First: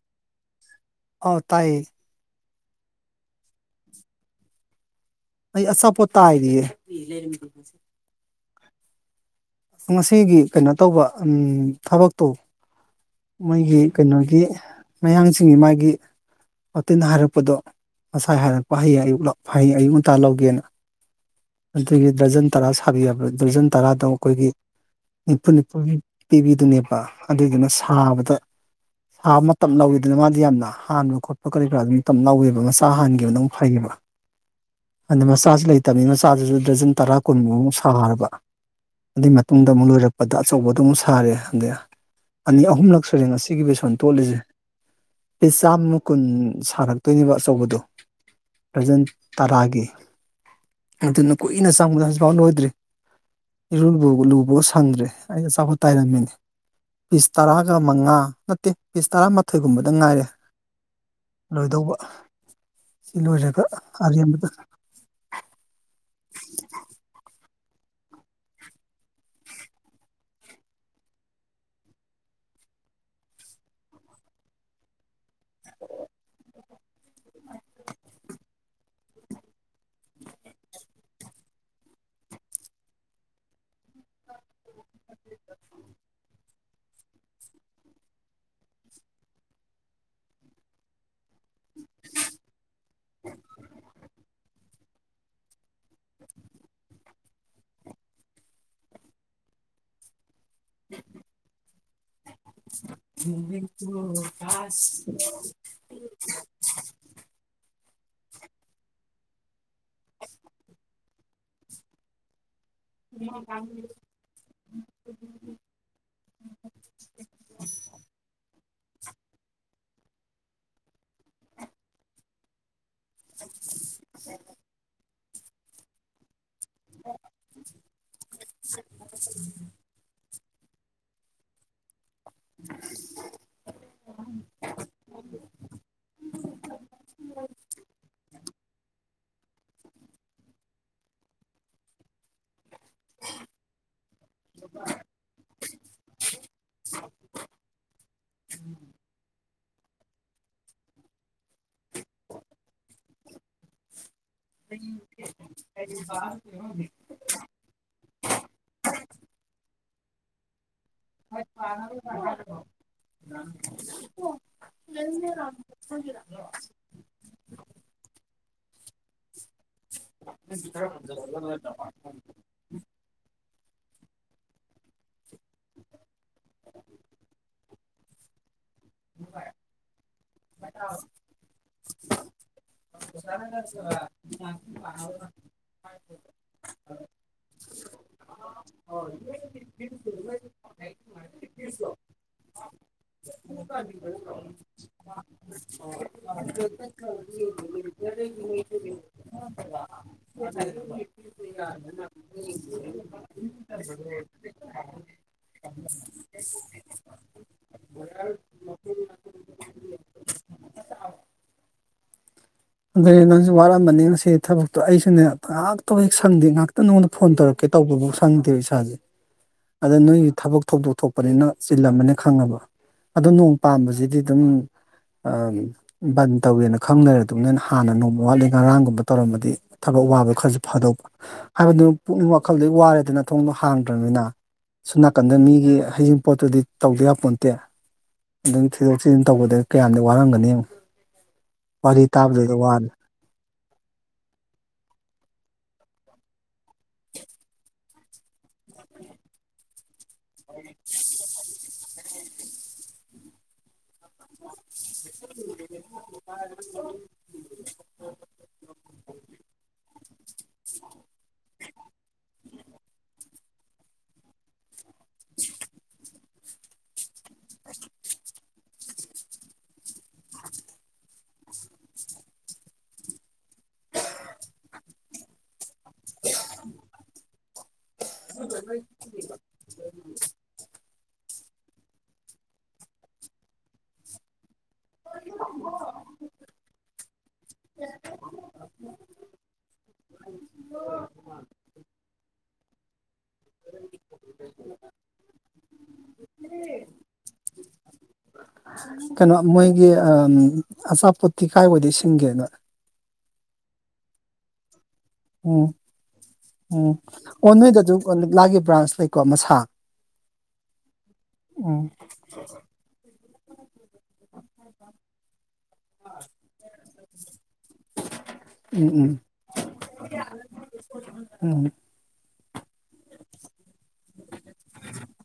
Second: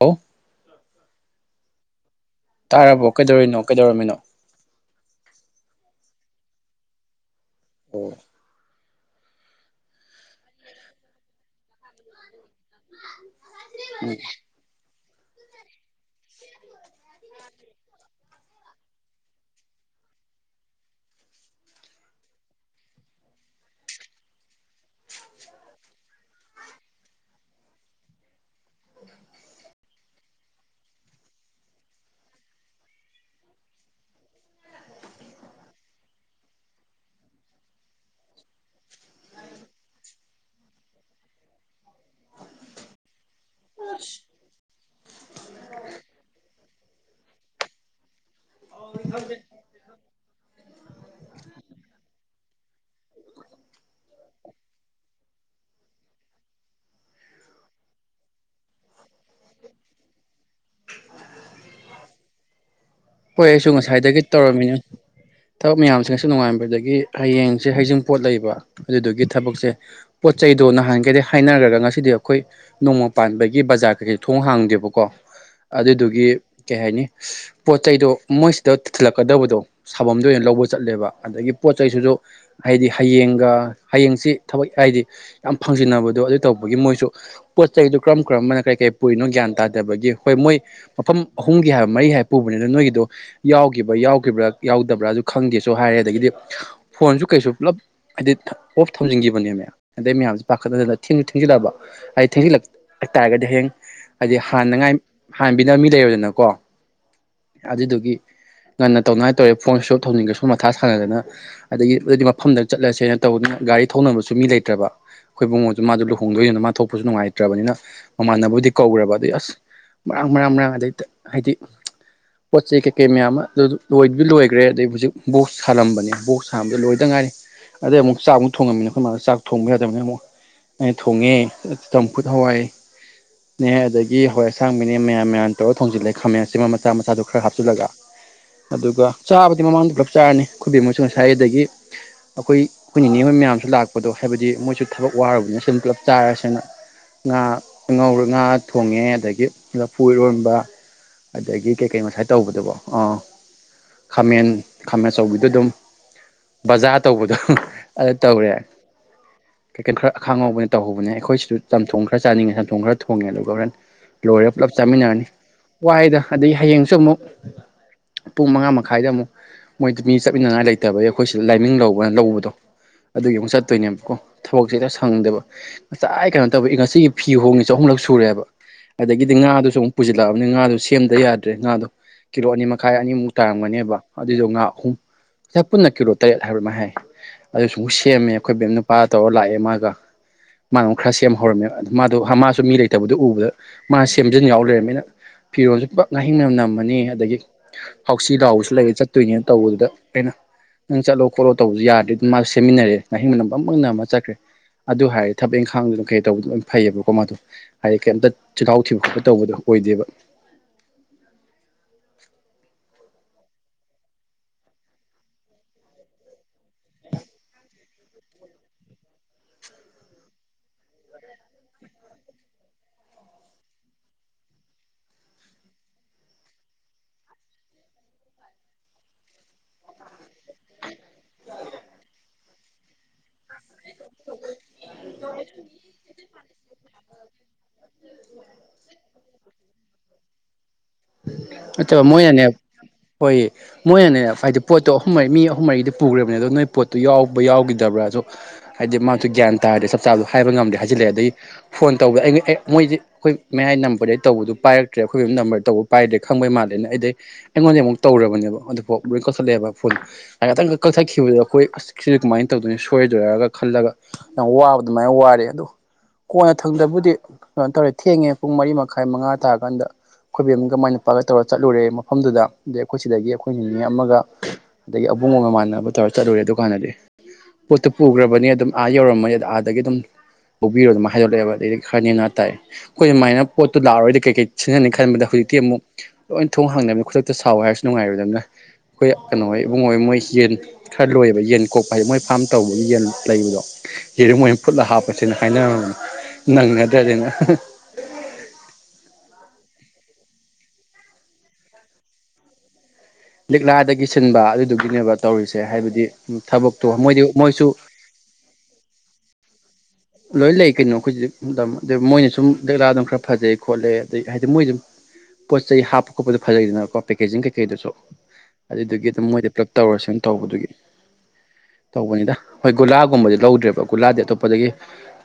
ꯍ ꯑ ꯇꯥꯏ ꯇꯥꯔꯕꯣ ꯀꯩꯗꯧꯔꯤꯅꯣ ꯀꯩꯗꯧꯔꯝꯃꯤꯅꯣ ꯑꯩ ꯑꯁ ꯄꯣꯠꯇ ꯍꯥꯏꯑꯦ ꯑꯣꯝ ꯉꯁꯤꯒꯤ ꯀꯩꯅꯣ ꯇꯧꯕ ꯊꯕꯛꯇꯣ ꯃꯣꯏꯒꯤ ꯎꯝ ꯀꯩꯅꯣꯒꯤ ꯃꯌꯥꯡꯁꯤꯡꯒꯤ ꯃꯥꯒꯤ ꯋꯥꯇꯤꯟ ꯍꯥꯏꯔꯛꯄꯗꯣ ꯉꯁꯥꯏ ꯍꯥꯏꯔꯛꯄ ꯍꯌꯦꯡ ꯑꯌꯨꯛ ꯍꯌꯦꯡ ꯑꯌꯨꯛ ꯉꯟꯇꯥ ꯂꯧꯒꯦꯅ ꯑꯗꯨꯒꯤ ꯗꯔ꯭ꯔꯖꯟ ꯇꯔꯥ ꯁꯥꯕꯤꯕ ꯗ꯭ꯔꯖꯟ ꯇꯔꯥꯗꯣ ꯑꯩꯈꯣꯏꯒꯤ ꯅꯤꯐꯨ ꯅꯤꯐꯨ ꯄꯤꯕꯤꯗꯨꯅꯦꯕ ꯑꯗꯨꯏꯗꯨꯅ ꯁꯥꯕꯗ ꯁꯥꯕ ꯃꯇꯝ ꯂꯧꯋꯤꯗꯅ ꯃꯥꯗꯤ ꯌꯥꯝꯅ ꯍꯥꯟꯕ ꯈꯣꯠꯄ ꯀꯔꯤ ꯀꯔꯥꯗꯨ ꯃꯇꯝ ꯂꯧꯋꯦꯕ ꯃꯆꯥ ꯍꯥꯟꯈꯤꯕꯅꯧꯛ ꯐꯩꯌꯦꯕ ꯑꯗꯨꯗ ꯃꯆꯥꯁꯨ ꯂꯩꯇꯕꯃꯤ ꯆꯞ ꯆꯥꯗꯨꯁꯨ ꯗꯖꯟ ꯇꯔꯥ ꯀꯨꯟꯃꯨꯛꯃꯨꯛ ꯁꯥꯔꯕ ꯑꯗꯨꯏ ꯃꯇꯨꯡꯗ ꯑꯃꯨꯛ ꯂꯣꯏꯔꯛꯄꯗ ꯑꯆꯧꯕꯗꯨꯣ ꯑꯃꯨꯛ ꯁꯥꯔꯦ ꯑꯗꯩ ꯑꯅꯤ ꯑꯍꯨꯝꯂꯛ ꯁꯨꯔꯦ ꯉꯁꯤ ꯁꯤꯒꯤ ꯕꯦꯁꯣꯟ ꯇꯣꯠꯜꯂꯤꯁꯦ ꯄꯤꯁ ꯆꯥꯝꯃ ꯀꯨꯟ ꯁꯥꯔꯛꯇꯣꯏꯅꯦꯕ ꯑꯆꯧꯕꯗꯨ ꯄ꯭ꯔꯖꯦꯟ ꯇꯔꯥꯒꯤ ꯑꯗꯨꯅ ꯀꯨꯏꯅ ꯆꯪꯕꯗ ꯍꯧꯖꯤꯛꯐꯥꯎ ꯂꯣꯏꯗ꯭ꯔꯤ ꯏꯔꯨꯕ ꯂꯨꯕ ꯁꯪꯗ꯭ꯔꯦ ꯑꯩꯅ ꯑꯆꯥꯈꯠ ꯇꯥꯏꯔꯝꯃꯤꯅꯤ ꯄꯤꯁ ꯇꯔꯥꯒ ꯃꯉꯥ ꯅꯠꯇꯦ ꯄꯤꯁ ꯇꯔꯥꯃꯥꯊꯣꯏꯒꯨꯝꯕꯗ ꯉꯥꯏꯔꯦ ꯂꯣꯏꯗꯧꯕ ꯁꯤ ꯍꯣꯏ ꯂꯣꯏꯔꯒ ꯑꯩꯁꯨ ꯉꯁꯥꯏꯗꯒꯤ ꯑꯔꯦꯝꯕꯗ ꯇꯧꯔꯝꯃꯤꯅ ꯊꯕꯛ ꯃꯌꯥꯝ ꯁꯨ ꯅꯨꯡꯉꯥꯏꯥꯟꯕꯗꯒꯤ ꯍ ꯍꯌꯦꯡꯁꯦ ꯍꯩꯖꯤꯡ ꯄꯣꯠ ꯂꯩꯕ ꯑꯗꯨꯗꯨꯒꯤ ꯊꯕꯛꯁꯦ ꯄꯣꯠ ꯆꯩꯗꯣ ꯅꯍꯥꯟꯒꯩꯗꯤ ꯍꯥꯏꯅꯔ꯭ꯔꯒ ꯉꯁꯤꯗꯤ ꯑꯩꯈꯣꯏ ꯅꯣꯡꯃ ꯄꯥꯟꯕꯒꯤ ꯕꯖꯥꯔ ꯀꯩꯀꯩ ꯊꯣꯡ ꯍꯥꯡꯗꯦꯕꯀꯣ ꯑꯗꯨꯗꯨꯒꯤ ꯀꯩ ꯍꯥꯏꯅꯤ ꯄꯣꯠ ꯆꯩꯗꯣ ꯃꯣꯏꯁꯤꯗꯤ ꯊꯤꯜꯂꯛꯀꯗꯕꯗꯣ ꯁꯥꯐꯝꯗ ꯑꯣꯏꯅ ꯂꯧꯕ ꯆꯠꯂꯦꯕ ꯑꯗꯒꯤ ꯄꯣꯠ ꯆꯩꯁꯤꯁꯨ ꯍꯥꯏꯗꯤ ꯍꯌꯦꯡꯒ ꯍꯌꯦꯡꯁꯤ ꯊꯕꯛ ꯍꯥꯏꯗꯤ ꯌꯥꯝ ꯐꯪꯖꯤꯟꯅꯕꯗꯣ ꯑꯗꯨ ꯇꯧꯕꯒꯤ ꯃꯣꯏꯁꯨ ꯄꯣꯠ ꯆꯩꯗꯨꯣ ꯀꯔꯝ ꯀꯔꯝꯕꯅ ꯀꯔꯤ ꯀꯔꯤ ꯄꯨꯔꯤꯅꯣ ꯒ꯭ꯌꯥꯟ ꯇꯥꯗꯕꯒꯤ ꯍꯣꯏ ꯃꯣꯏ ꯃꯐꯝ ꯄꯨꯝꯒꯤ ꯍꯥꯏ ꯃꯔꯤ ꯍꯥꯏ ꯅꯣꯏꯒꯤꯗꯣ ꯌꯥꯎ ꯌꯥꯎ [inaudible] ꯌꯥꯎꯗꯕ꯭ꯔꯥꯁꯨ ꯈꯪꯗꯦꯁꯨ ꯍꯥꯏꯔꯦ ꯑꯗꯒꯤꯗꯤ ꯐꯣꯟꯁꯨ ꯀꯩꯁꯨ ꯄꯨꯂꯞ ꯍꯥꯏꯗꯤ ꯑꯣꯐ ꯊꯧꯖꯤꯟꯈꯤꯕꯅꯦ ꯃ ꯑꯗꯩ ꯃꯌꯥꯝ ꯄꯥꯈꯠ ꯊ ꯊꯦꯡꯖꯤꯜꯂꯑꯕ ꯑ ꯊꯦꯡꯖꯤꯜꯂꯛꯇꯥꯥꯔꯒꯗꯤ ꯍꯌꯦꯡ ꯍꯥꯏꯗꯤ ꯍꯥꯟꯅꯉꯥꯏ ꯍꯥꯟꯕꯤꯅꯕ ꯃꯤ ꯂꯩꯔꯗꯅꯀꯣ ꯑꯗꯨꯗꯨꯒꯤ ꯉꯟꯅ ꯇꯧꯅꯉꯥꯏ ꯇꯧꯔꯦ ꯐꯣꯟꯁꯨ ꯊꯧꯅꯤꯡꯒꯁꯨ ꯃꯊꯥ ꯁꯥꯟꯅꯗꯅ ꯑꯗꯒꯤ ꯑꯗꯨꯗꯤ ꯃꯐꯝꯗ ꯆꯠꯂꯁꯦꯅ ꯇꯧꯕꯗꯅ ꯒꯥꯔꯤ ꯊꯧꯅꯕꯁꯨ ꯃꯤ ꯂꯩꯇ꯭ꯔꯕ ꯑꯩꯈꯣꯏ ꯃꯑꯣꯣꯟꯁꯨ ꯃꯥꯁꯨ ꯂꯨꯍꯣꯡꯗꯣꯏꯗꯨꯅ ꯃꯥ ꯊꯣꯛꯄꯁꯨ ꯅꯨꯡꯉꯥꯏꯇ꯭ꯔꯕꯅꯤꯅ ꯃꯃꯥꯟꯅꯕꯕꯨꯗꯤ ꯀꯧ꯭ꯔꯕ ꯑꯗꯩ ꯑꯁ ꯃꯔꯥꯡ ꯃꯔꯥꯡ ꯃꯔꯥꯡ ꯑꯗꯩ ꯍꯥꯏꯗꯤ ꯄꯣꯆ ꯆꯩ ꯀꯦꯃꯦ ꯑꯃ ꯑꯗꯨ ꯂꯣꯏꯗꯤ ꯂꯣꯏꯈ꯭ꯔꯦ ꯑꯗꯩ ꯍꯧꯖꯤꯛ ꯣ ꯁꯂꯝꯕꯅꯤ ꯣ ꯑꯝꯕꯗ ꯂꯣꯏꯇ ꯉꯥꯏꯔꯤ ꯑꯗꯩ ꯑꯃꯨꯛ ꯆꯥꯛꯃꯨꯛ ꯊꯣꯡꯉꯝꯃꯤꯅ ꯑꯩꯈꯣꯏ ꯃꯥ ꯆꯥꯛ ꯊꯣꯡꯕ ꯌꯥꯗꯕꯅꯤꯅ ꯑꯃꯨꯛ ꯑꯩ ꯊꯣꯡꯉꯦ ꯆꯝꯐꯨꯠ ꯍꯋꯥꯏꯅꯦ ꯑꯗꯒꯤ ꯍꯋꯥꯏ ꯑꯁꯥꯡꯕꯤꯅꯦ ꯃꯌꯥꯝ ꯃꯌꯥꯝ ꯇꯧꯔꯒ ꯊꯣꯡꯖꯤꯜꯂꯦ ꯈꯥꯃꯦꯟꯁꯤ ꯃ ꯈꯔ ꯍꯥꯞꯆꯤꯜꯂ ꯑꯗꯨꯒ ꯆꯥꯕꯗꯤ ꯃꯃꯥꯡꯗ ꯄꯨꯂꯞ ꯆꯥꯔꯅꯤ ꯈꯨꯕꯦꯝ ꯑꯃꯁꯨ ꯉꯁꯥꯏ ꯑꯗꯒꯤ ꯑꯩꯈꯣꯏ ꯑꯩꯈꯣꯏ ꯅꯤꯉꯕꯣꯏ ꯃꯌꯥꯝꯁꯨ ꯂꯥꯛꯄꯗꯣ ꯍꯥꯏꯕꯗꯤ ꯃꯣꯏꯁꯨ ꯊꯕꯛ ꯋꯥꯔꯨꯕꯅꯤꯅ ꯁꯨꯝ ꯄꯨꯂꯞ ꯆꯥꯏꯔꯁꯤꯅ ꯉꯥ ꯉꯧꯔ ꯉꯥ ꯊꯣꯡꯉꯦ ꯑꯗꯒꯤ ꯂꯐꯨꯔꯣꯟꯕ ꯑꯗꯒꯤ ꯀꯩꯀꯩ ꯉꯁꯥꯏ ꯇꯧꯕꯗꯨꯕꯣ ꯑꯥ ꯈꯥꯃꯦꯟ ꯈꯥꯃꯦꯟ ꯑꯆꯧꯕꯤꯗꯣ ꯑꯗꯨꯝ ꯕꯖꯥꯔ ꯇꯧꯕꯗꯣ ꯑꯗꯨ ꯇꯧꯔꯦ ꯀꯦꯀꯠ ꯈꯔ ꯈꯥꯡꯉꯥꯎꯕꯅꯤ ꯇꯧꯍꯧꯕꯅꯦ ꯑꯩꯈꯣꯏꯁꯤꯁꯨ ꯆꯝꯊꯣꯡ ꯈꯔ ꯆꯥꯅꯤꯡꯉꯦ ꯆꯝꯊꯣꯡ ꯈꯔ ꯊꯣꯡꯉꯦ ꯑꯗꯨꯒ ꯍꯣꯔꯦꯟ ꯂꯣꯏꯔꯒ ꯄꯨꯂꯞ ꯆꯥꯃꯤꯟꯅꯔꯅꯤ ꯋꯥꯏꯗ ꯑꯗꯨꯩ ꯠ ꯅꯦꯕꯀꯣ ꯊꯕꯛꯁꯦꯔ ꯁꯪꯗꯕ ꯉꯁꯥꯏ ꯀꯩꯅꯣ ꯇꯧꯕ ꯉꯁꯤꯒꯤ ꯐꯤ ꯍꯣꯡꯉꯦ ꯆ ꯑꯍꯨꯝꯂꯛ ꯁꯨꯔꯦꯕ ꯑꯗꯒꯤꯗꯤ ꯉꯥꯗꯨꯁꯨ ꯑꯃꯨꯛ ꯄꯨꯖ ꯂꯥꯛꯑꯕꯅꯤꯥꯗꯨ ꯁꯦꯝꯗꯕ ꯌꯥꯔꯦ ꯗꯣ ꯀꯤꯂꯣ ꯑꯅꯤꯃꯛ ꯃꯈꯥꯏ ꯑꯅꯤꯃꯨꯛ ꯇꯥꯔꯝꯒꯅꯦꯕ ꯑꯗꯨꯏꯗꯣ ꯉꯥ ꯑꯍꯨꯝ ꯁꯤ ꯄꯨꯟꯅ ꯀꯤꯂꯣ ꯇꯔꯦꯠ ꯍꯥꯏꯕꯃ ꯍꯥꯏ ꯑꯗꯨ ꯁꯨꯝ ꯁꯦꯝꯃꯦ ꯑꯩꯈꯣꯏ ꯕꯦꯝ ꯅꯨꯄꯥꯗ ꯇꯧꯔ ꯂꯥꯛꯑꯦ ꯃꯥꯒ ꯃꯥꯅ ꯈꯔ ꯁꯦꯝꯍꯧꯔꯝꯃꯦ ꯃꯥꯗꯣ ꯃꯥꯁꯨ ꯃꯤ ꯂꯩꯇ ꯎ ꯑꯗꯨꯗ ꯃꯥ ꯁꯦꯝꯖꯤꯟ ꯌꯥꯎ ꯂꯩꯔꯅꯤꯅ ꯐꯤꯔꯣꯜ ꯆꯠꯄ ꯉꯥꯍꯤꯡꯅꯝ ꯅꯝꯃꯅꯤ ꯑꯗꯒꯤ ꯍꯥꯎꯆ ꯂꯥꯎꯕꯁꯨ ꯂꯩꯔ ꯆꯠꯇꯣꯏꯅꯦꯅ ꯇꯧꯕꯗꯨꯗ ꯑꯩꯅ ꯅꯪ ꯆꯠꯂꯣ ꯈꯣꯠꯂꯣ ꯇꯧꯕꯁꯨ ꯌꯥꯗ꯭ꯔꯦ ꯑꯗꯨ ꯃꯥꯁꯨ ꯁꯦꯝꯃꯤꯟꯅꯔꯦ ꯉꯥꯍꯤꯡ ꯃ ꯅꯝ ꯑꯃ ꯆꯠꯈ꯭ꯔꯦ ꯑꯗꯨ ꯍꯥꯏꯔꯗꯤ ꯊꯕꯛ ꯏꯪꯈꯥꯡꯗꯨꯅ ꯀꯩ ꯇꯧꯕ ꯐꯩꯌꯦꯕꯀꯣ ꯃꯥꯗꯣ ꯍꯥꯏꯗꯤ ꯀꯩꯝꯇ ꯆꯤꯜꯍꯥꯎ ꯊꯤꯕ ꯈꯣꯠꯄ ꯇꯧꯕꯗꯣ ꯑꯣꯏꯗꯦꯕ ꯑꯗꯨꯩ ꯅꯪꯁꯨ ꯋꯥꯔꯝꯕꯅꯤ ꯉꯁꯤ ꯊꯕꯛꯇꯣ ꯑꯩꯁꯨꯅꯦ ꯉꯥꯛꯇꯕ ꯁꯪꯗꯤꯦ ꯉ ꯅꯉꯣꯟ ꯐꯣꯟ ꯇꯧꯛꯦ ꯇꯧꯕꯐꯥꯎ ꯁꯪꯗꯦꯕ ꯏꯁꯥꯁꯦ ꯑꯗ ꯅꯣꯏꯒꯤ ꯊꯕꯛ ꯊꯧꯗꯣꯛ ꯊꯣꯛꯄꯅꯤꯅ ꯆꯤꯜꯂꯝꯃꯅꯤ ꯈꯪꯉꯕ ꯑꯗꯣ ꯅꯣꯡ ꯄꯥꯝꯕꯁꯤꯗꯤ ꯑꯗꯨꯝ ꯕꯟ ꯇꯧꯒꯦꯅ ꯈꯪꯅꯔ ꯑꯗꯨ ꯅꯅ ꯍꯥꯟꯅ ꯅꯣꯡꯃ ꯋꯥꯠꯂꯤ ꯉꯔꯥꯡꯒꯨꯝꯕ ꯇꯧꯔꯝꯃꯗꯤ ꯊꯕꯛ ꯋꯥꯕ ꯈꯔꯁꯨ ꯐꯥꯗꯧꯕ ꯍꯥꯏꯕꯗꯨ ꯄꯨꯛꯅꯤꯡ ꯋꯥꯈꯜꯗ ꯋꯥꯔꯦꯗꯅ ꯊꯣꯡꯗꯣ ꯍꯥꯡꯗ꯭ꯔꯕꯅꯤꯅ ꯁꯣꯝ ꯅꯥꯀꯟꯗ ꯃꯤꯒꯤ ꯍꯩꯡꯤꯡ ꯄꯣꯠꯇꯨꯗꯤ ꯇꯧꯗ ꯌꯥꯄꯣ ꯅꯠꯇꯦ ꯑꯗꯨꯒꯤ ꯊꯣꯏꯗꯣꯛ ꯊꯤꯖꯤꯟ ꯇꯧꯕꯗ ꯀꯌꯥꯝꯗꯤ ꯋꯥꯔꯝꯒꯅꯤ ꯋꯥꯔꯤ ꯃꯣꯏ ꯌꯥꯅꯦ ꯇꯥꯕꯗꯨꯗ ꯋꯥꯔꯦ ꯍꯣꯏ ꯑꯦ ꯃꯣꯏꯅꯅꯦ ꯍꯥꯏꯗꯤ ꯄꯣꯠꯇꯣ ꯑꯍꯨꯝ ꯃꯔꯤ ꯃꯤ ꯑꯍꯨꯝ ꯃꯔꯤꯗꯤ ꯄꯨꯈ꯭ꯔꯕꯅꯦ ꯑꯗꯣ ꯅꯣꯏ ꯄꯣꯠꯇꯨ ꯌꯥꯎꯕ ꯌꯥꯎꯈꯤꯗꯕ꯭ꯔꯥ ꯑꯁꯨꯣ ꯍꯥꯏꯗꯤ ꯃꯥꯁꯨ ꯒ꯭ꯌꯥꯟ ꯇ ꯇ ꯆꯥꯗꯣ ꯍꯥꯏꯕ ꯉꯝꯗꯦ ꯍꯥꯏꯖꯤꯜꯂꯛꯑꯦ ꯑꯗꯒꯤ ꯐꯣꯟ ꯇꯧꯗꯦ ꯑꯩ ꯑꯦ ꯃꯣꯏꯗꯤ ꯑꯩꯈꯣꯏ ꯃꯌꯥꯏ ꯅꯝꯕꯔꯗꯩ ꯇꯧꯕꯗꯨ ꯄꯥꯏꯔꯛꯇꯦ ꯇ꯭ꯔ ꯑꯩꯈꯣꯏꯒꯤꯝ ꯅꯝꯕꯔ ꯇꯧꯕ ꯄꯥꯏꯗ꯭ꯔꯦ ꯈꯪꯕꯩ ꯃꯥꯜꯂꯦꯅ ꯑꯩꯗꯩ ꯑꯩꯉꯣꯟꯗ ꯑꯃꯨꯛ ꯇꯧꯔꯕꯅꯦꯕ ꯑꯗꯨꯐꯥꯎ ꯂꯣꯏ ꯀꯠꯂꯛꯑꯦꯕ ꯥꯏꯍꯥꯛꯇꯪ ꯀꯛꯊꯠꯈꯤꯕꯗꯨꯣ ꯑꯩꯈꯣꯏ ꯑꯁ ꯁꯤꯗꯤ ꯀꯃꯥꯏꯅ ꯇꯧꯗꯣꯏꯅ ꯁꯣꯏꯔꯣꯏꯗꯣꯏꯔꯥꯔꯒ ꯈꯜꯂꯒ ꯋꯥ ꯑꯗꯨꯃꯥꯏꯅ ꯋꯥꯔꯦ ꯑꯗꯣ ꯀꯣꯟꯅ ꯊꯪꯗꯕꯨꯗꯤ ꯀꯩꯅꯣ ꯇꯧꯔꯦ ꯊꯦꯡꯉꯦ ꯄꯨꯡ ꯃꯔꯤ ꯃꯈꯥꯏ ꯃꯉꯥ ꯇꯥꯔꯀꯥꯟꯗ ꯈꯣꯏꯕꯦꯝꯒ ꯃꯥꯏ ꯅꯨꯄꯥꯒ ꯇꯧꯔ ꯆꯠꯂꯨꯔꯦ ꯃꯐꯝꯗꯨꯗ ꯑꯗꯩ ꯑꯩꯈꯣꯏ ꯁꯤꯗꯒꯤ ꯑꯩꯈꯣꯏ ꯅꯨ ꯃꯤ ꯑꯃꯒ ꯑꯗꯒꯤ ꯑꯕꯨꯡꯒ ꯃꯥꯟꯅꯕ ꯇꯧꯔ ꯆꯠꯂꯨꯔꯦꯗꯨꯀꯥꯟꯗꯗꯤ ꯄꯣꯠꯇꯨ ꯄꯨꯈ꯭ꯔꯕꯅꯤ ꯑꯗꯨꯝ ꯑꯗꯨꯝ ꯄꯤꯔꯣ ꯑꯗꯨꯝ ꯍꯥꯏꯗꯂꯛꯑꯦꯕ ꯑꯗꯗꯤꯔꯅ ꯇꯥꯏꯦ ꯑꯩꯈꯣꯏ ꯑꯗꯨꯃꯥꯏꯅ ꯄꯣꯠꯇꯨ ꯂꯥꯛꯑꯔꯣꯏꯗꯤ ꯀꯩ ꯀꯩ ꯁꯤꯖꯤꯟꯅꯅꯤ ꯈꯟꯕꯗ ꯍꯧꯖꯤꯛꯇꯤ ꯑꯃꯨꯛ ꯂꯣꯏ ꯊꯣꯡ ꯍꯥꯡꯗꯕꯅ ꯈꯨꯗꯛꯇ ꯁꯥꯎꯋ ꯍꯥꯏꯔꯁꯨ ꯅꯨꯡꯉꯥꯏꯔꯣꯏꯗꯕꯅꯤꯅ ꯑꯩꯈꯣꯏ ꯀꯩꯅꯣ ꯍꯣꯏ ꯏꯕꯨꯡ ꯍꯣꯏ ꯃꯣꯏ ꯌꯦꯟ ꯈꯔ ꯂꯣꯏꯌꯦꯕ ꯌꯦꯟ ꯀꯣꯛꯄ ꯍꯥꯏꯗꯤꯦ ꯃꯣꯏ ꯐꯥꯝ ꯇꯧꯕꯒꯤ ꯌꯦꯟ ꯂꯩꯕꯗꯣ ꯍꯤꯔꯨꯝ ꯑꯣꯏꯅ ꯐꯨꯠꯂ ꯍꯥꯞꯄꯁꯤꯅ ꯍꯥꯏꯅꯔꯅꯤ ꯅꯪꯒꯗ꯭ꯔꯗꯅ ꯀꯩꯅꯣ ꯃꯣꯏꯒꯤ ꯑꯆꯥꯄꯣꯠꯠꯇꯤ ꯀꯥꯏ ꯑꯣꯏꯗ ꯏ ꯁꯤꯟꯒꯦꯅꯣ ꯂꯤꯛꯂꯥꯗꯒꯤ ꯁꯤꯟꯕ ꯑꯗꯨꯗꯨ ꯎꯝ ꯎꯝ ꯃꯣꯏꯗꯤ ꯑꯣ ꯃꯣꯏꯁꯨ ꯅꯣꯏꯗꯁꯨ ꯂꯤꯛꯂꯥꯒꯤ ꯕ꯭ꯔꯥꯟꯁ ꯂꯩꯀꯣ ꯃꯁꯥ ꯂꯣꯏ ꯂꯩ ꯀꯩꯅꯣ ꯑꯩꯈꯣꯏꯁꯤ ꯎꯝ ꯃꯣꯏꯅ ꯁꯨꯝ ꯗꯂꯥ ꯑꯗꯨꯝ ꯈꯔ ꯐꯖꯩ ꯈꯣꯠꯂꯦ ꯑꯗꯩ ꯍꯥꯏꯗꯤ ꯃꯣꯏ ꯑꯗꯨꯝ ꯄꯣꯠ ꯆꯩ ꯍꯥꯞꯄ ꯈꯣꯠꯄꯗꯤ ꯐꯖꯩꯗꯅꯀꯣ ꯄꯦꯤꯡꯩ ꯀꯩ ꯀꯩꯗꯨꯁꯨ ꯎꯝ ꯑꯗꯨꯏꯗꯨꯒꯤ ꯎꯝ ꯑꯗꯨꯝ ꯃꯣꯏꯗ ꯄꯨꯂꯞ ꯇꯧꯔꯁꯨ ꯑꯗꯨ ꯇꯧꯕꯗꯨꯒꯤ ꯎꯝ ꯇꯧꯕꯅꯤꯗ ꯍꯣꯏ ꯒꯨꯂꯥꯒꯨꯝꯕꯗꯤ ꯂꯧꯗ꯭ꯔꯦꯕ ꯒꯨꯂꯥꯗꯤ ꯑꯇꯣꯞꯄꯗꯒꯤ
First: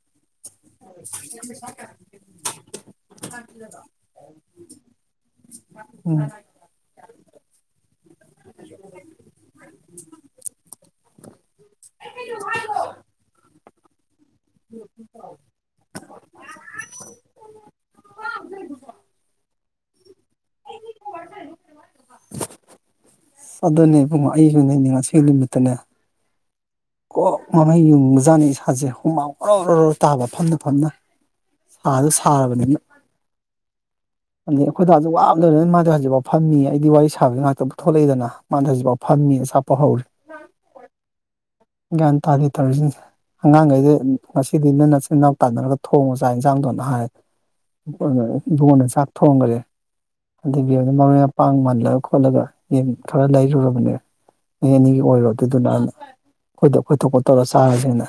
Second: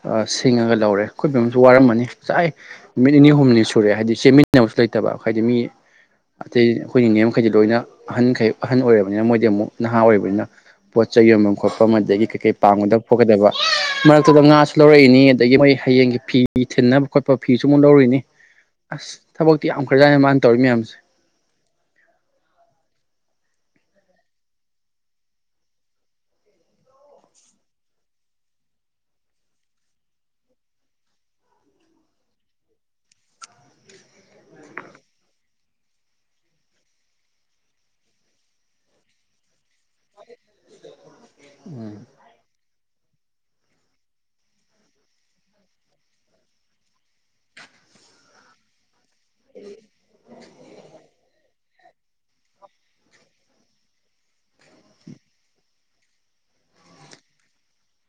ꯑ ꯊꯤꯡꯉꯒ ꯂꯧꯔꯦ ꯑꯩꯈꯠꯄ ꯑꯃꯁꯨ ꯋꯥꯔꯝꯃꯅꯤ ꯆꯥꯏ ꯅꯨꯃꯤꯠ ꯅꯤꯅꯤ ꯍꯨꯝꯅꯤ ꯁꯨꯔꯦ ꯍꯥꯏꯗꯤ ꯆꯦꯟꯃꯤꯟꯅꯕꯁꯨ ꯂꯩꯇꯕ ꯍꯥꯏꯗꯤ ꯃꯤ ꯎꯝ ꯑꯇꯩ ꯑꯩꯈꯣꯏꯒꯤꯦꯝꯈꯩꯗꯤ ꯂꯣꯏꯅ ꯑꯍꯟꯈꯩ ꯑꯍꯟ ꯑꯣꯏꯔꯕꯅꯤꯅ ꯃꯣꯏꯗꯤ ꯑꯃꯨꯛ ꯅꯍꯥ ꯑꯣꯏꯔꯕꯅꯤꯅ ꯄꯣꯠ ꯆꯩ ꯌꯣꯟꯐꯝ ꯈꯣꯠꯄ ꯑꯗꯒꯤ ꯀꯩ ꯀꯩ ꯄꯥꯡꯝꯒꯗꯕ ꯈꯣꯠꯀꯗꯕ ꯃꯥ ꯑꯗꯨꯨꯗ ꯉꯥꯁꯨ ꯂꯧꯔꯛꯏꯅꯤ ꯑꯗꯒꯤ ꯃꯣꯏ ꯍꯌꯦꯡꯒꯤ ꯐꯤ ꯊꯤꯟꯅꯕ ꯈꯣꯠꯄ ꯐꯤꯁꯨ ꯑꯃꯨꯛ ꯂꯧꯔꯏꯅꯤ ꯑꯁ ꯊꯕꯛꯇꯤ ꯌꯥꯝ ꯈ꯭ꯔꯖꯥꯅ ꯃꯥꯅ ꯇꯧꯔꯤ ꯃꯌꯥꯝꯁꯦ ꯑꯗꯨꯅꯦ ꯏꯕꯨꯡꯉ ꯑꯩꯒꯤꯅꯦꯅꯦ ꯉꯁꯤ ꯅꯨꯃꯤꯠꯇꯅꯦ ꯀꯣꯛ ꯃꯃꯩ ꯌꯨꯡꯕꯖꯥꯠꯅꯤ ꯏꯁꯥꯁꯦ ꯍꯨꯃꯥꯎ ꯍꯔꯣ ꯔꯔꯣ ꯇꯥꯕ ꯐꯝꯅ ꯐꯝꯅ ꯁꯥꯗ ꯁꯥꯔꯕꯅꯤꯅ ꯑꯗꯩ ꯑꯩꯈꯣꯏꯗꯁꯨ ꯋꯥꯝꯗꯅꯤꯅ ꯃꯥꯗꯤ ꯍꯧꯖꯤꯛꯐꯥꯎ ꯐꯝꯃꯤ ꯑꯩꯗꯤ ꯋꯥꯔꯤ ꯁꯥꯕꯒꯤ ꯉꯥꯛꯇ ꯄꯨꯊ ꯊꯣꯛꯂꯛꯏꯗꯅ ꯃꯥꯗ ꯍꯧꯖꯤꯛꯐꯥꯎ ꯐꯝꯃꯤꯅ ꯁꯥꯄ ꯍꯧꯔ ꯒ꯭ꯟ ꯇꯥꯗꯦ ꯇꯧꯔꯤꯁꯤꯡꯁꯦ ꯑꯉꯥꯡꯈꯩꯁ ꯉꯁꯤꯗꯤ ꯅ ꯅꯆꯤꯟꯜꯅꯥꯎ ꯇꯥꯟꯅꯔꯒ ꯊꯣꯡꯉ ꯆꯥꯛ ꯌꯦꯟꯁꯥꯡꯗꯣꯅ ꯍꯥꯏꯣꯟꯅ ꯆꯥꯛ ꯊꯣꯡꯈ꯭ꯔꯦ ꯑꯗꯨꯗꯒꯤ ꯑꯃꯅ ꯃꯔ ꯑꯣꯏꯅ ꯃꯄꯥꯡꯃꯜ ꯈꯠꯂꯒ ꯈꯣꯠꯂꯒ ꯌꯦꯟ ꯈꯔ ꯂꯩꯔꯨꯔꯕꯅꯦ ꯃꯤ ꯑꯅꯤꯒꯤ ꯑꯣꯏꯔꯣ ꯑꯗꯨꯗꯨꯅ ꯈꯣꯏꯗꯣꯛ ꯈꯣꯠꯇꯣꯛꯄꯣ ꯇꯧꯔ ꯆꯥꯔꯁꯤꯦꯅ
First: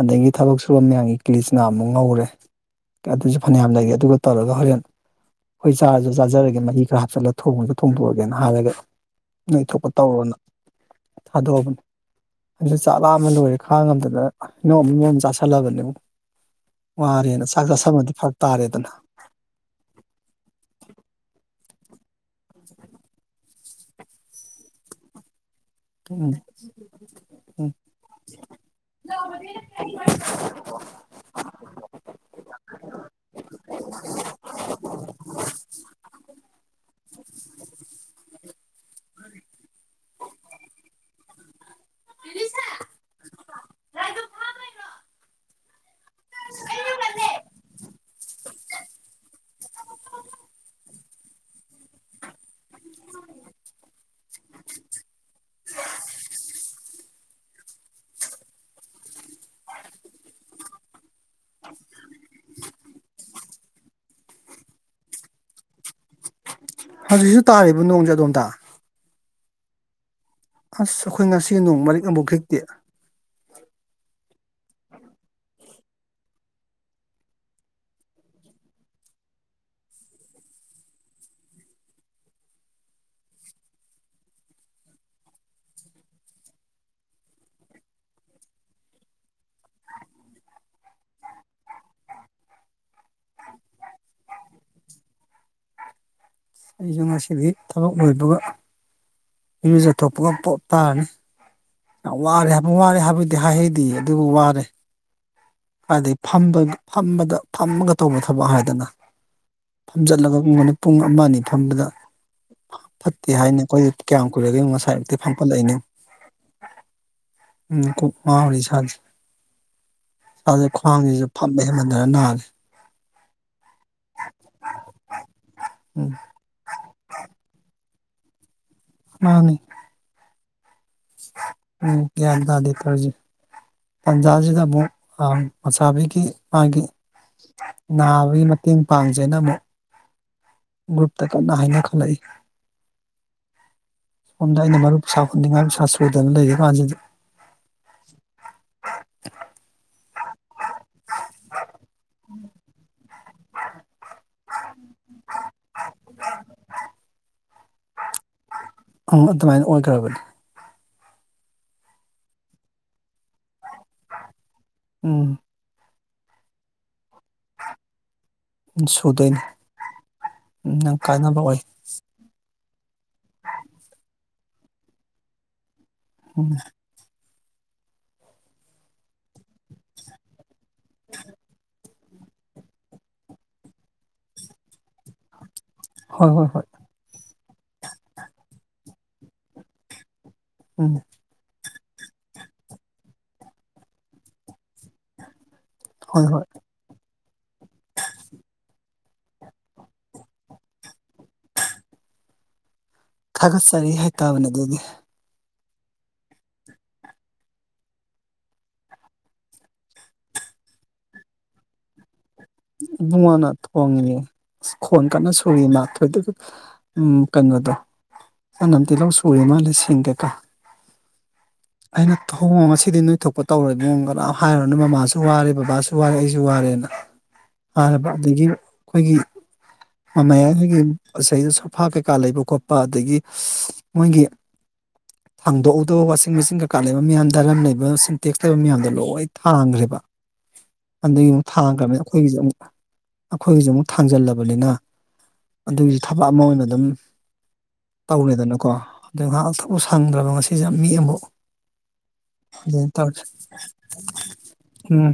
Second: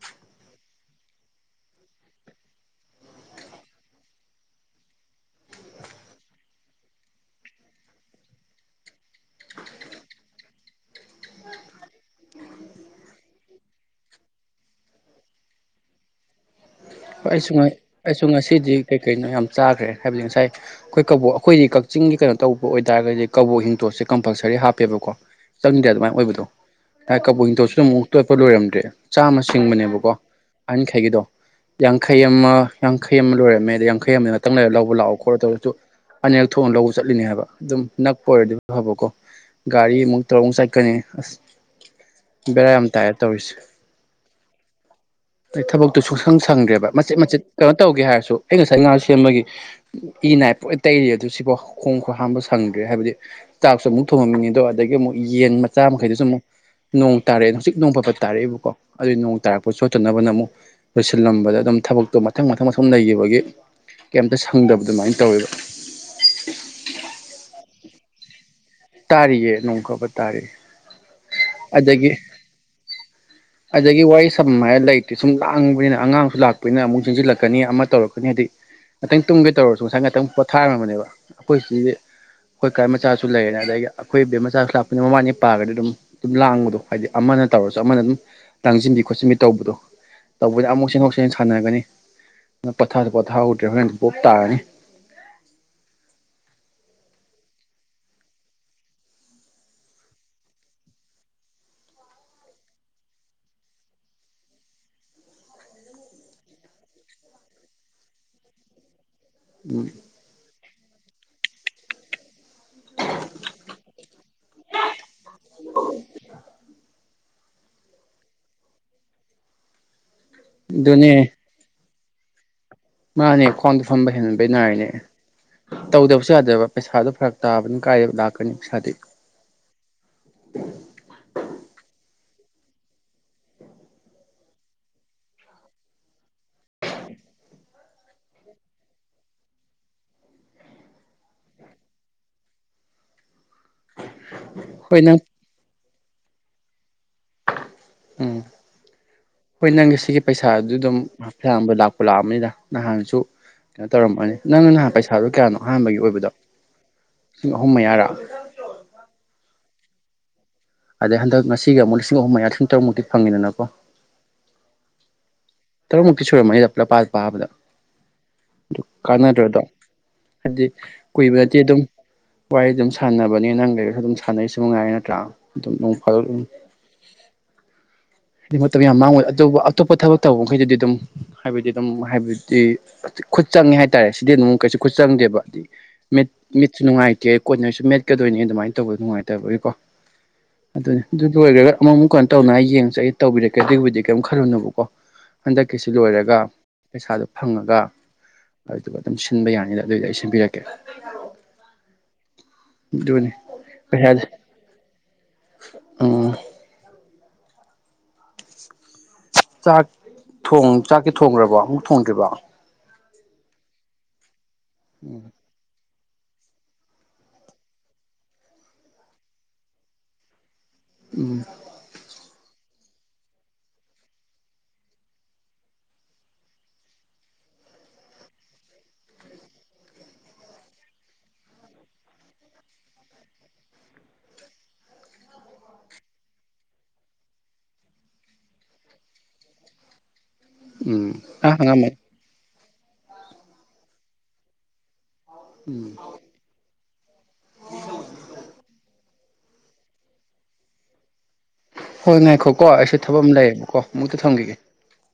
ꯑꯗꯒꯤ ꯊꯕꯛ ꯁꯨꯨꯔ ꯃꯌꯥꯝꯒꯤ ꯀ꯭ꯂꯤꯆ ꯉꯥꯃꯨꯛ ꯉꯧꯔꯦ ꯑꯗꯨꯁꯨ ꯐꯅꯌꯥꯝ ꯂꯩꯇꯦ ꯑꯗꯨꯒ ꯇꯧꯔꯒ ꯍꯣꯔꯦꯟ ꯑꯩꯈꯣꯏ ꯆꯥꯔꯁꯨ ꯆꯥꯖꯔꯒꯦ ꯃꯍꯤ ꯈꯔ ꯍꯥꯞꯆꯤꯜꯂ ꯊꯣꯡꯁꯨ ꯊꯣꯡꯗꯣꯛꯑꯒꯦꯅ ꯍꯥꯏꯔꯒ ꯅꯣꯏ ꯊꯣꯛꯣꯛꯄ ꯇꯧꯔꯣꯅ ꯊꯥꯗꯣꯛꯑꯕꯅꯤ ꯑꯗꯨꯗ ꯆꯥꯛ ꯂꯥꯑ ꯑꯃ ꯂꯣꯏꯔꯦ ꯈꯥꯡ ꯉꯝꯗꯅ ꯏꯩꯅꯣ ꯏꯃꯣꯝ ꯆꯥꯁꯤꯜꯂꯕꯅꯦ ꯍꯣꯏ ꯑꯩꯁꯨ ꯑꯩꯁꯨ ꯉꯁꯤꯗꯤ ꯀꯩ ꯀꯩꯅꯣ ꯌꯥꯝ ꯆꯥꯈ꯭ꯔꯦ ꯍꯥꯏꯕꯗꯤ ꯉꯁꯥꯏ ꯑꯩꯈꯣꯏ ꯀ ꯑꯩꯈꯣꯏ ꯑꯩꯗꯤ ꯀꯛꯆꯤꯡꯒꯤ ꯀꯩꯅꯣ ꯇꯧꯕ ꯑꯣꯏꯇꯥꯔꯒꯗꯤ ꯀꯕꯣꯛ ꯍꯤꯡꯇꯣꯠꯁꯦ ꯀꯝꯄꯜꯁꯔꯤ ꯍꯥꯞꯄꯦꯕꯀꯣ ꯆꯪꯅꯤꯡꯗꯦ ꯑꯗꯨꯃꯥꯏꯅ ꯎꯝ ꯑꯣꯏꯕꯗꯣ ꯉ ꯀꯕꯨꯏ ꯎꯝ ꯏꯤꯡꯇꯣꯁꯨ ꯑꯗꯨꯝ ꯑꯃꯨꯛ ꯇꯣꯠꯄ ꯂꯣꯏꯔꯝꯗ꯭ꯔꯦ ꯆꯥꯝꯃ ꯁꯤꯡꯕꯅꯦꯕꯀꯣ ꯑꯟꯈꯩꯒꯤꯗꯣ ꯌꯥꯡꯈꯩ ꯑꯃ ꯌꯥꯡꯈꯩ ꯑꯃ ꯂꯣꯏꯔꯝꯃꯦ ꯌꯥꯡꯈꯩ ꯑꯃꯗ ꯅꯇꯪ ꯂꯔꯒ ꯂꯧꯕ ꯂꯥꯛꯑꯣ ꯈꯣꯠꯣ ꯇꯧꯔꯁꯨ ꯑꯅꯤꯔꯛ ꯊꯣꯛꯅ ꯂꯧꯕ ꯆꯠꯂꯤꯅꯦ ꯍꯥꯏꯕ ꯑꯗꯨꯝ ꯅꯛꯄ ꯑꯣꯏꯔꯗꯤ ꯐꯕꯀꯣ ꯒꯥꯔꯤꯃꯨꯛ ꯇꯧꯔꯛ ꯆꯠꯀꯅꯤ ꯑꯁ ꯕꯦꯔꯥ ꯌꯥꯝ ꯇꯥꯏꯔ ꯇꯧꯔꯤꯁꯦ ꯑꯩ ꯊꯕꯛꯇꯨ ꯁ ꯁꯪ ꯁꯪꯗ꯭ꯔꯦꯕ ꯃꯆꯦꯠ ꯃꯆꯦꯠ ꯀꯩꯅꯣ ꯇꯧꯒꯦ ꯍꯥꯏꯔꯁꯨ ꯑꯩ ꯉꯁꯥꯏ ꯉꯥ ꯁꯦꯝꯕꯒꯤ ꯏ ꯅꯥꯏꯄ ꯂꯩꯔꯤ ꯑꯗꯨ ꯁꯤꯕꯣ ꯈꯣꯡ ꯈ ꯍꯥꯝꯕ ꯁꯪꯗ꯭ꯔꯦ ꯍꯥꯏꯕꯗꯤ ꯆꯥꯛꯁꯨ ꯑꯃꯨꯛ ꯊꯣꯡꯉꯝꯃꯤꯉꯦ ꯑꯗꯣ ꯑꯗꯒꯤ ꯑꯃꯨꯛ ꯌꯦꯟ ꯃꯆꯥ ꯃꯈꯩꯗꯨꯁꯨ ꯑꯃꯨꯛ ꯅꯣꯡ ꯇꯥꯔꯛꯑꯦ ꯍꯧꯖꯤꯛ ꯅꯣꯡ ꯐꯠꯄ ꯇꯥꯔꯛꯏꯦꯕꯀꯣ ꯑꯗꯨꯏ ꯅꯣꯡ ꯇꯥꯔꯛꯄ ꯁꯣꯠꯇꯅꯕꯅ ꯑꯃꯨꯛ ꯂꯣꯏꯁꯤꯜꯂꯝꯕꯗ ꯑꯗꯨꯝ ꯊꯕꯛꯇꯣ ꯃꯊꯪ ꯃꯊꯪ ꯑꯁꯨꯝ ꯂꯩꯈꯤꯕꯒꯤ ꯀꯩꯝꯇ ꯁꯪꯗꯕ ꯑꯗꯨꯃꯥꯏꯅ ꯇꯧꯋꯦꯕ ꯍꯧꯖꯤꯛꯁꯨ ꯇꯥꯔꯤꯕ ꯅꯣꯡꯁꯨꯦ ꯑꯗꯣꯝꯇ ꯇꯥꯔꯤꯌꯦ ꯅꯣꯡꯈꯕ ꯇꯔꯦ ꯑꯁ ꯑꯩꯈꯣꯏ ꯉꯁꯤ ꯅꯣꯡ ꯃꯔꯤꯛ ꯑꯃꯨꯛ ꯛꯇꯦ ꯑꯗꯒꯤ ꯋꯥꯔꯤ ꯁꯝ ꯍꯥꯏꯔ ꯂꯩꯇꯦ ꯁꯨꯝ ꯂꯥꯡꯕꯅꯤꯅ ꯑꯉꯥꯡꯁꯨ ꯂꯥꯛꯄꯅꯤꯅ ꯑꯃꯨꯛ ꯆꯦꯟꯁꯤꯜꯂꯛꯀꯅꯤ ꯑꯃ ꯇꯧꯔꯛꯀꯅꯤ ꯍꯥꯏꯗꯤ ꯉꯥꯛꯇꯪ ꯇꯨꯝꯒꯦ ꯇꯧꯔꯁꯨ ꯉꯁꯥꯏ ꯉꯥꯛꯇꯪ ꯄꯣꯊꯥꯔꯝꯝꯕꯅꯦꯕ ꯑꯩꯈꯣꯏ ꯁꯤꯗꯤ ꯑꯩꯈꯣꯏ ꯀꯥꯏ ꯃꯆꯥꯁꯨ ꯂꯩꯔꯦꯅ ꯑꯗꯒꯤ ꯑꯩꯈꯣꯏ ꯏꯕꯦꯝ ꯃꯆꯥꯁꯨ ꯂꯥꯛꯄꯅꯤꯅ ꯃꯃꯥꯅꯤ ꯄꯥꯔꯒꯗꯤ ꯑꯗꯨꯝ ꯑꯗꯨꯝ ꯂꯥꯡꯕꯗꯣ ꯍꯥꯏꯗꯤ ꯑꯃꯅ ꯇꯧꯔꯁꯨ ꯑꯃꯅ ꯑꯗꯨꯝ ꯂꯥꯡꯁꯤꯟꯕꯤ ꯈꯣꯠꯆꯤꯟꯕꯤ ꯇꯧꯕꯗꯣ ꯇꯧꯕꯗ ꯑꯃꯨꯛ ꯁꯦꯡꯍꯣꯛ ꯁꯦꯡꯟ ꯁꯥꯟꯅꯒꯅꯤ ꯅ ꯄꯠꯊꯥꯁꯨ ꯄꯣꯊꯥꯍꯗ꯭ꯔꯦ ꯍꯣꯔꯦꯟ ꯄꯣꯞ ꯇꯥꯔꯅꯤ ꯑꯩꯁꯨ ꯉꯁꯤꯗꯤ ꯊꯕꯛ ꯂꯣꯏꯕꯒ ꯃꯤꯖꯊꯣ ꯄ ꯄꯣ ꯇꯅꯤ ꯋꯥꯔꯦ ꯋꯥꯔꯦ ꯍꯥꯏꯕꯗꯤ ꯍꯥꯏꯍꯩꯗꯤ ꯑꯗꯨꯕꯨ ꯋꯥꯔꯦ ꯍꯥꯏꯗꯤ ꯐꯝꯕ ꯐꯝꯕꯗ ꯐꯝꯃꯒ ꯇꯧꯕ ꯊꯕꯛ ꯍꯥꯏꯗꯅ ꯎꯝ ꯐꯝꯖꯜꯂꯒ ꯀꯨꯝꯒꯅ ꯄꯨꯡ ꯑꯃ ꯑꯅꯤ ꯐꯝꯕꯗ ꯐꯠꯇꯦ ꯍꯥꯏꯅꯤ ꯑꯩꯈꯣꯏ ꯀꯌꯥꯝ ꯀꯨꯏꯔꯒꯦ ꯉꯁꯥꯏꯃꯨꯛꯇꯤ ꯐꯝꯒꯠꯂꯛꯏꯅꯣ ꯎꯝ ꯈꯨ ꯃꯥꯔꯤ ꯁꯥꯖ ꯑꯁꯦ ꯑꯗꯨꯅꯦ ꯈ꯭ꯋꯥꯡꯁꯤꯁꯨ ꯐꯝꯃꯦ ꯗꯔ ꯅꯥꯔꯦ ꯃꯥꯅꯦ ꯈ꯭ꯋꯥꯡꯗ ꯐꯝꯕ ꯍꯦꯟꯍꯟꯕꯩ ꯅꯥꯏꯅꯦ ꯎꯝ ꯇꯧꯗꯕꯁꯨ ꯌꯥꯗꯕ ꯄꯩꯁꯥꯗꯣ ꯐꯔꯛ ꯇꯥꯕꯅ ꯀ ꯗꯥꯥꯛꯀꯅꯤ ꯃꯥꯅꯤ [unintelligible] ꯎꯝ ꯒ꯭ꯌꯥꯟ ꯇꯥꯗꯤꯦ ꯈꯔꯁꯤ ꯇꯟꯖꯥꯁꯤꯗ ꯑꯃꯨꯛ ꯃꯁꯥ ꯄꯤꯈꯤ ꯍꯥꯏꯦ ꯅꯥꯕꯒꯤ ꯃꯇꯦꯡ ꯄꯥꯡꯖꯩꯅ ꯑꯃꯨꯛ ꯒ꯭ꯔꯨꯞꯇꯀ ꯀꯍꯥꯏꯅ ꯈꯂ ꯂꯩ ꯁꯣꯟꯗꯅ ꯍꯣꯏ ꯃꯔꯔꯨꯞ ꯅꯪ ꯆꯣꯟꯗꯤꯉ ꯐꯣꯏꯗꯅ ꯂꯩꯌꯦꯦ ꯃꯥꯟꯗꯦ ꯎꯝ ꯍꯅꯪꯒꯦꯁꯤꯒꯤ ꯄꯩꯁꯥꯗꯨ ꯑꯗꯨꯝ ꯐꯌꯥꯝꯕ ꯂꯥꯛꯄ ꯂꯥꯛꯑꯕꯅꯤꯅ ꯅꯍꯥꯟꯁꯨ ꯀꯩꯅꯣ ꯇꯧꯔꯝꯃꯅꯤ ꯅꯪꯅ ꯅꯍꯥꯟ ꯄꯩꯁꯥꯗꯨ ꯀꯌꯥꯅꯣ ꯑꯍꯥꯟꯕꯒꯤ ꯑꯣꯏꯕꯗꯣ ꯂꯤꯁꯤꯡ ꯑꯍꯨꯝ ꯃꯌꯥꯔꯛ ꯑꯕ ꯑꯗꯩ ꯍꯟꯗꯛ ꯉꯁꯤꯒ ꯑꯃꯨꯛ ꯂꯤꯁꯤꯡ ꯑꯍꯨꯝ ꯌꯥ ꯂꯤꯁꯤꯡ ꯇꯔꯨꯛꯃꯨꯛꯇꯤ ꯐꯪꯉꯗꯅꯀꯣ ꯎꯝ ꯇ ꯃꯛꯒꯤꯁꯨꯔ ꯃꯥꯞꯂ ꯄꯥꯁ ꯄꯥꯕꯗ ꯑꯗꯨ ꯁꯨꯗꯣꯏꯅꯤ ꯀꯥꯟꯅꯗ꯭ꯔꯗꯣ ꯍꯥꯏꯗꯤ ꯎꯝ ꯅꯪ ꯀꯥꯟꯅꯕ ꯀꯨꯏꯕꯅꯗꯤ ꯑꯣꯏ ꯑꯗꯨꯝ ꯋꯥꯔꯤ ꯑꯗꯨꯝ ꯁꯥꯟꯅꯕꯅꯦ ꯅꯪ ꯂꯩꯔꯁꯨ ꯑꯗꯨꯝ ꯁꯥꯟꯅꯔꯤꯁꯨ ꯉꯥꯏꯔ ꯅꯠꯇ꯭ꯔꯥ ꯑꯗꯨꯝ ꯐ ꯎ ꯎꯝ ꯑꯗꯨ ꯃꯇꯝ ꯌꯥꯝ ꯃꯥꯡꯉꯣꯏ ꯑꯇꯣꯞ ꯑꯇꯣꯞꯄ ꯊꯕꯛ ꯇꯧꯕ ꯃꯈꯩꯗꯤ ꯑꯗꯨꯝ ꯍꯥꯏꯕꯗꯤ ꯑꯗꯨꯝ ꯍꯥꯏꯕꯗꯤ ꯈꯨꯠ ꯆꯪꯉꯦ ꯍꯥꯏꯇꯥꯔꯦ ꯁꯤꯗꯤ ꯑꯗꯨꯝ ꯀꯩꯁꯨ ꯈꯨꯠ ꯆꯪꯗꯦꯕ ꯍꯥꯏꯗꯤ ꯃꯤꯠ ꯍꯣꯏ ꯍꯣꯏ ꯍꯣꯏ ꯃꯤꯠꯁꯨ ꯅꯨꯡꯉꯥꯏꯇꯦ ꯀꯣꯏꯅꯔꯁꯨ ꯃꯦꯠꯀꯗꯣꯏꯅꯤ ꯑꯗꯨꯃꯥꯏꯅ ꯇꯧꯕꯗ ꯅꯨꯡꯉꯥꯏꯇꯕꯒꯤꯀꯣ ꯎꯝ ꯑꯗꯨꯅꯦ ꯑꯗꯨ ꯑꯣꯏꯒꯒ ꯑꯃꯨꯛ ꯀꯩꯅꯣ ꯇꯧꯅ ꯌꯦꯡꯁꯒꯦ ꯇꯧꯕꯤꯔꯛꯀꯦ ꯑꯗꯨꯒꯤꯕꯨꯗꯤ ꯀꯩꯝ ꯈꯜꯂꯨꯅꯨꯕꯀꯣ ꯍꯟꯗꯛꯀꯤꯁꯤ ꯍꯣꯏ ꯂꯣꯏꯔꯒ ꯍꯣꯏ ꯄꯩꯁꯥꯗꯨꯣ ꯐꯪꯉꯒ ꯑꯗꯨꯒ ꯑꯗꯨꯝ ꯁꯤꯟꯕ ꯌꯥꯅꯤꯗ ꯑꯗꯨꯏꯗ ꯑꯩ ꯁꯤ ꯁꯦꯝꯕꯤꯔꯛꯀꯦ ꯊꯥꯒꯠꯆꯔꯤ ꯍꯥꯏꯇꯥꯕꯅꯦ ꯑꯗꯨꯗꯤ ꯑ ꯆꯥꯛ ꯊꯣꯡ ꯆꯥꯛꯀꯤ ꯊꯣꯡꯈ꯭ꯔꯕꯣ ꯑꯃꯨꯛ ꯊꯣꯡꯗ꯭ꯔꯤꯕ ꯨꯡꯉꯅꯥ ꯊꯄꯣꯡꯡꯂꯦ ꯈꯣꯟ ꯀꯟꯅ ꯁꯨꯔꯤ ꯃꯥ ꯣꯏ ꯎ ꯀꯩꯅꯣꯗꯣ ꯆꯅꯝꯗꯤꯤ ꯂꯧ ꯁꯨꯔꯦ ꯃꯥꯅ ꯁꯤꯡꯗꯦꯀꯣ ꯎꯝ ꯑꯩꯅ ꯊꯍꯣꯡ ꯉꯁꯤꯗꯤ ꯅꯣꯏ ꯊꯣꯛꯄ ꯇꯧꯔ ꯃꯑꯣꯡꯗ ꯂ ꯍꯥꯏꯔꯨꯔꯅ ꯃꯃꯥꯁꯨ ꯋꯥꯔꯦ ꯕꯕꯥꯁꯨ ꯋꯥꯔꯦ ꯑꯩꯁꯨ ꯋꯥꯔꯦꯅ ꯍꯥꯏꯔꯕ ꯑꯗꯒꯤ ꯑꯩꯈꯣꯏꯒꯤ ꯃꯃ ꯑꯩꯈꯣꯏꯒꯤ ꯉꯁ ꯁꯣꯐꯥ ꯀꯩꯀꯥ ꯂꯩꯕ ꯈꯣꯠꯄ ꯑꯗꯒꯤ ꯃꯣꯏꯒꯤ ꯍꯥꯡꯗꯣꯛꯎꯗꯣꯛ ꯋꯥꯁꯤꯡ ꯃꯦꯆꯤꯟ ꯀꯩꯀꯥ ꯂꯩꯕ ꯃꯌꯥꯝ ꯗꯔꯝ ꯂꯩꯕ ꯁꯤꯟꯇꯦꯛꯁ ꯂꯩꯕ ꯃꯌꯥꯝꯗꯣ ꯂꯣꯏ ꯊꯥꯡꯈ꯭ꯔꯦꯕ ꯎꯝ ꯑꯗꯨꯒꯤ ꯑꯃꯨꯛ ꯑ ꯍꯪꯉꯝꯃꯅꯤ ꯊꯥꯡꯈ꯭ꯔꯕꯅꯤꯅ ꯑꯩꯈꯣꯏꯒꯤꯁꯨꯦ ꯑꯃꯨꯛ ꯑꯩꯈꯣꯏꯒꯤꯁꯨ ꯑꯃꯨꯛ ꯊꯥꯡꯖꯜꯂꯕꯅꯤꯅ ꯎꯝ ꯑꯗꯨꯒꯤꯁꯨ ꯊꯕꯛ ꯑꯃ ꯑꯣꯏꯅ ꯑꯗꯨꯝ ꯇꯧꯔꯦꯗꯅꯀꯣ ꯅꯍꯥꯛ ꯑꯇꯄ ꯁꯪꯗ꯭ꯔꯕ ꯉꯁꯤꯁꯦ ꯃꯤ ꯑꯃꯨꯛ ꯍꯣꯏ ꯉꯥꯏꯈꯣ ꯀꯣ ꯑꯗꯨ ꯑꯩꯁꯨ ꯊꯕꯛ ꯇꯧꯔꯁꯦ ꯑꯃ ꯂꯩꯌꯦꯕꯀꯣ ꯃꯨꯛꯇ ꯊꯝꯈꯤꯒꯦ ꯎꯝ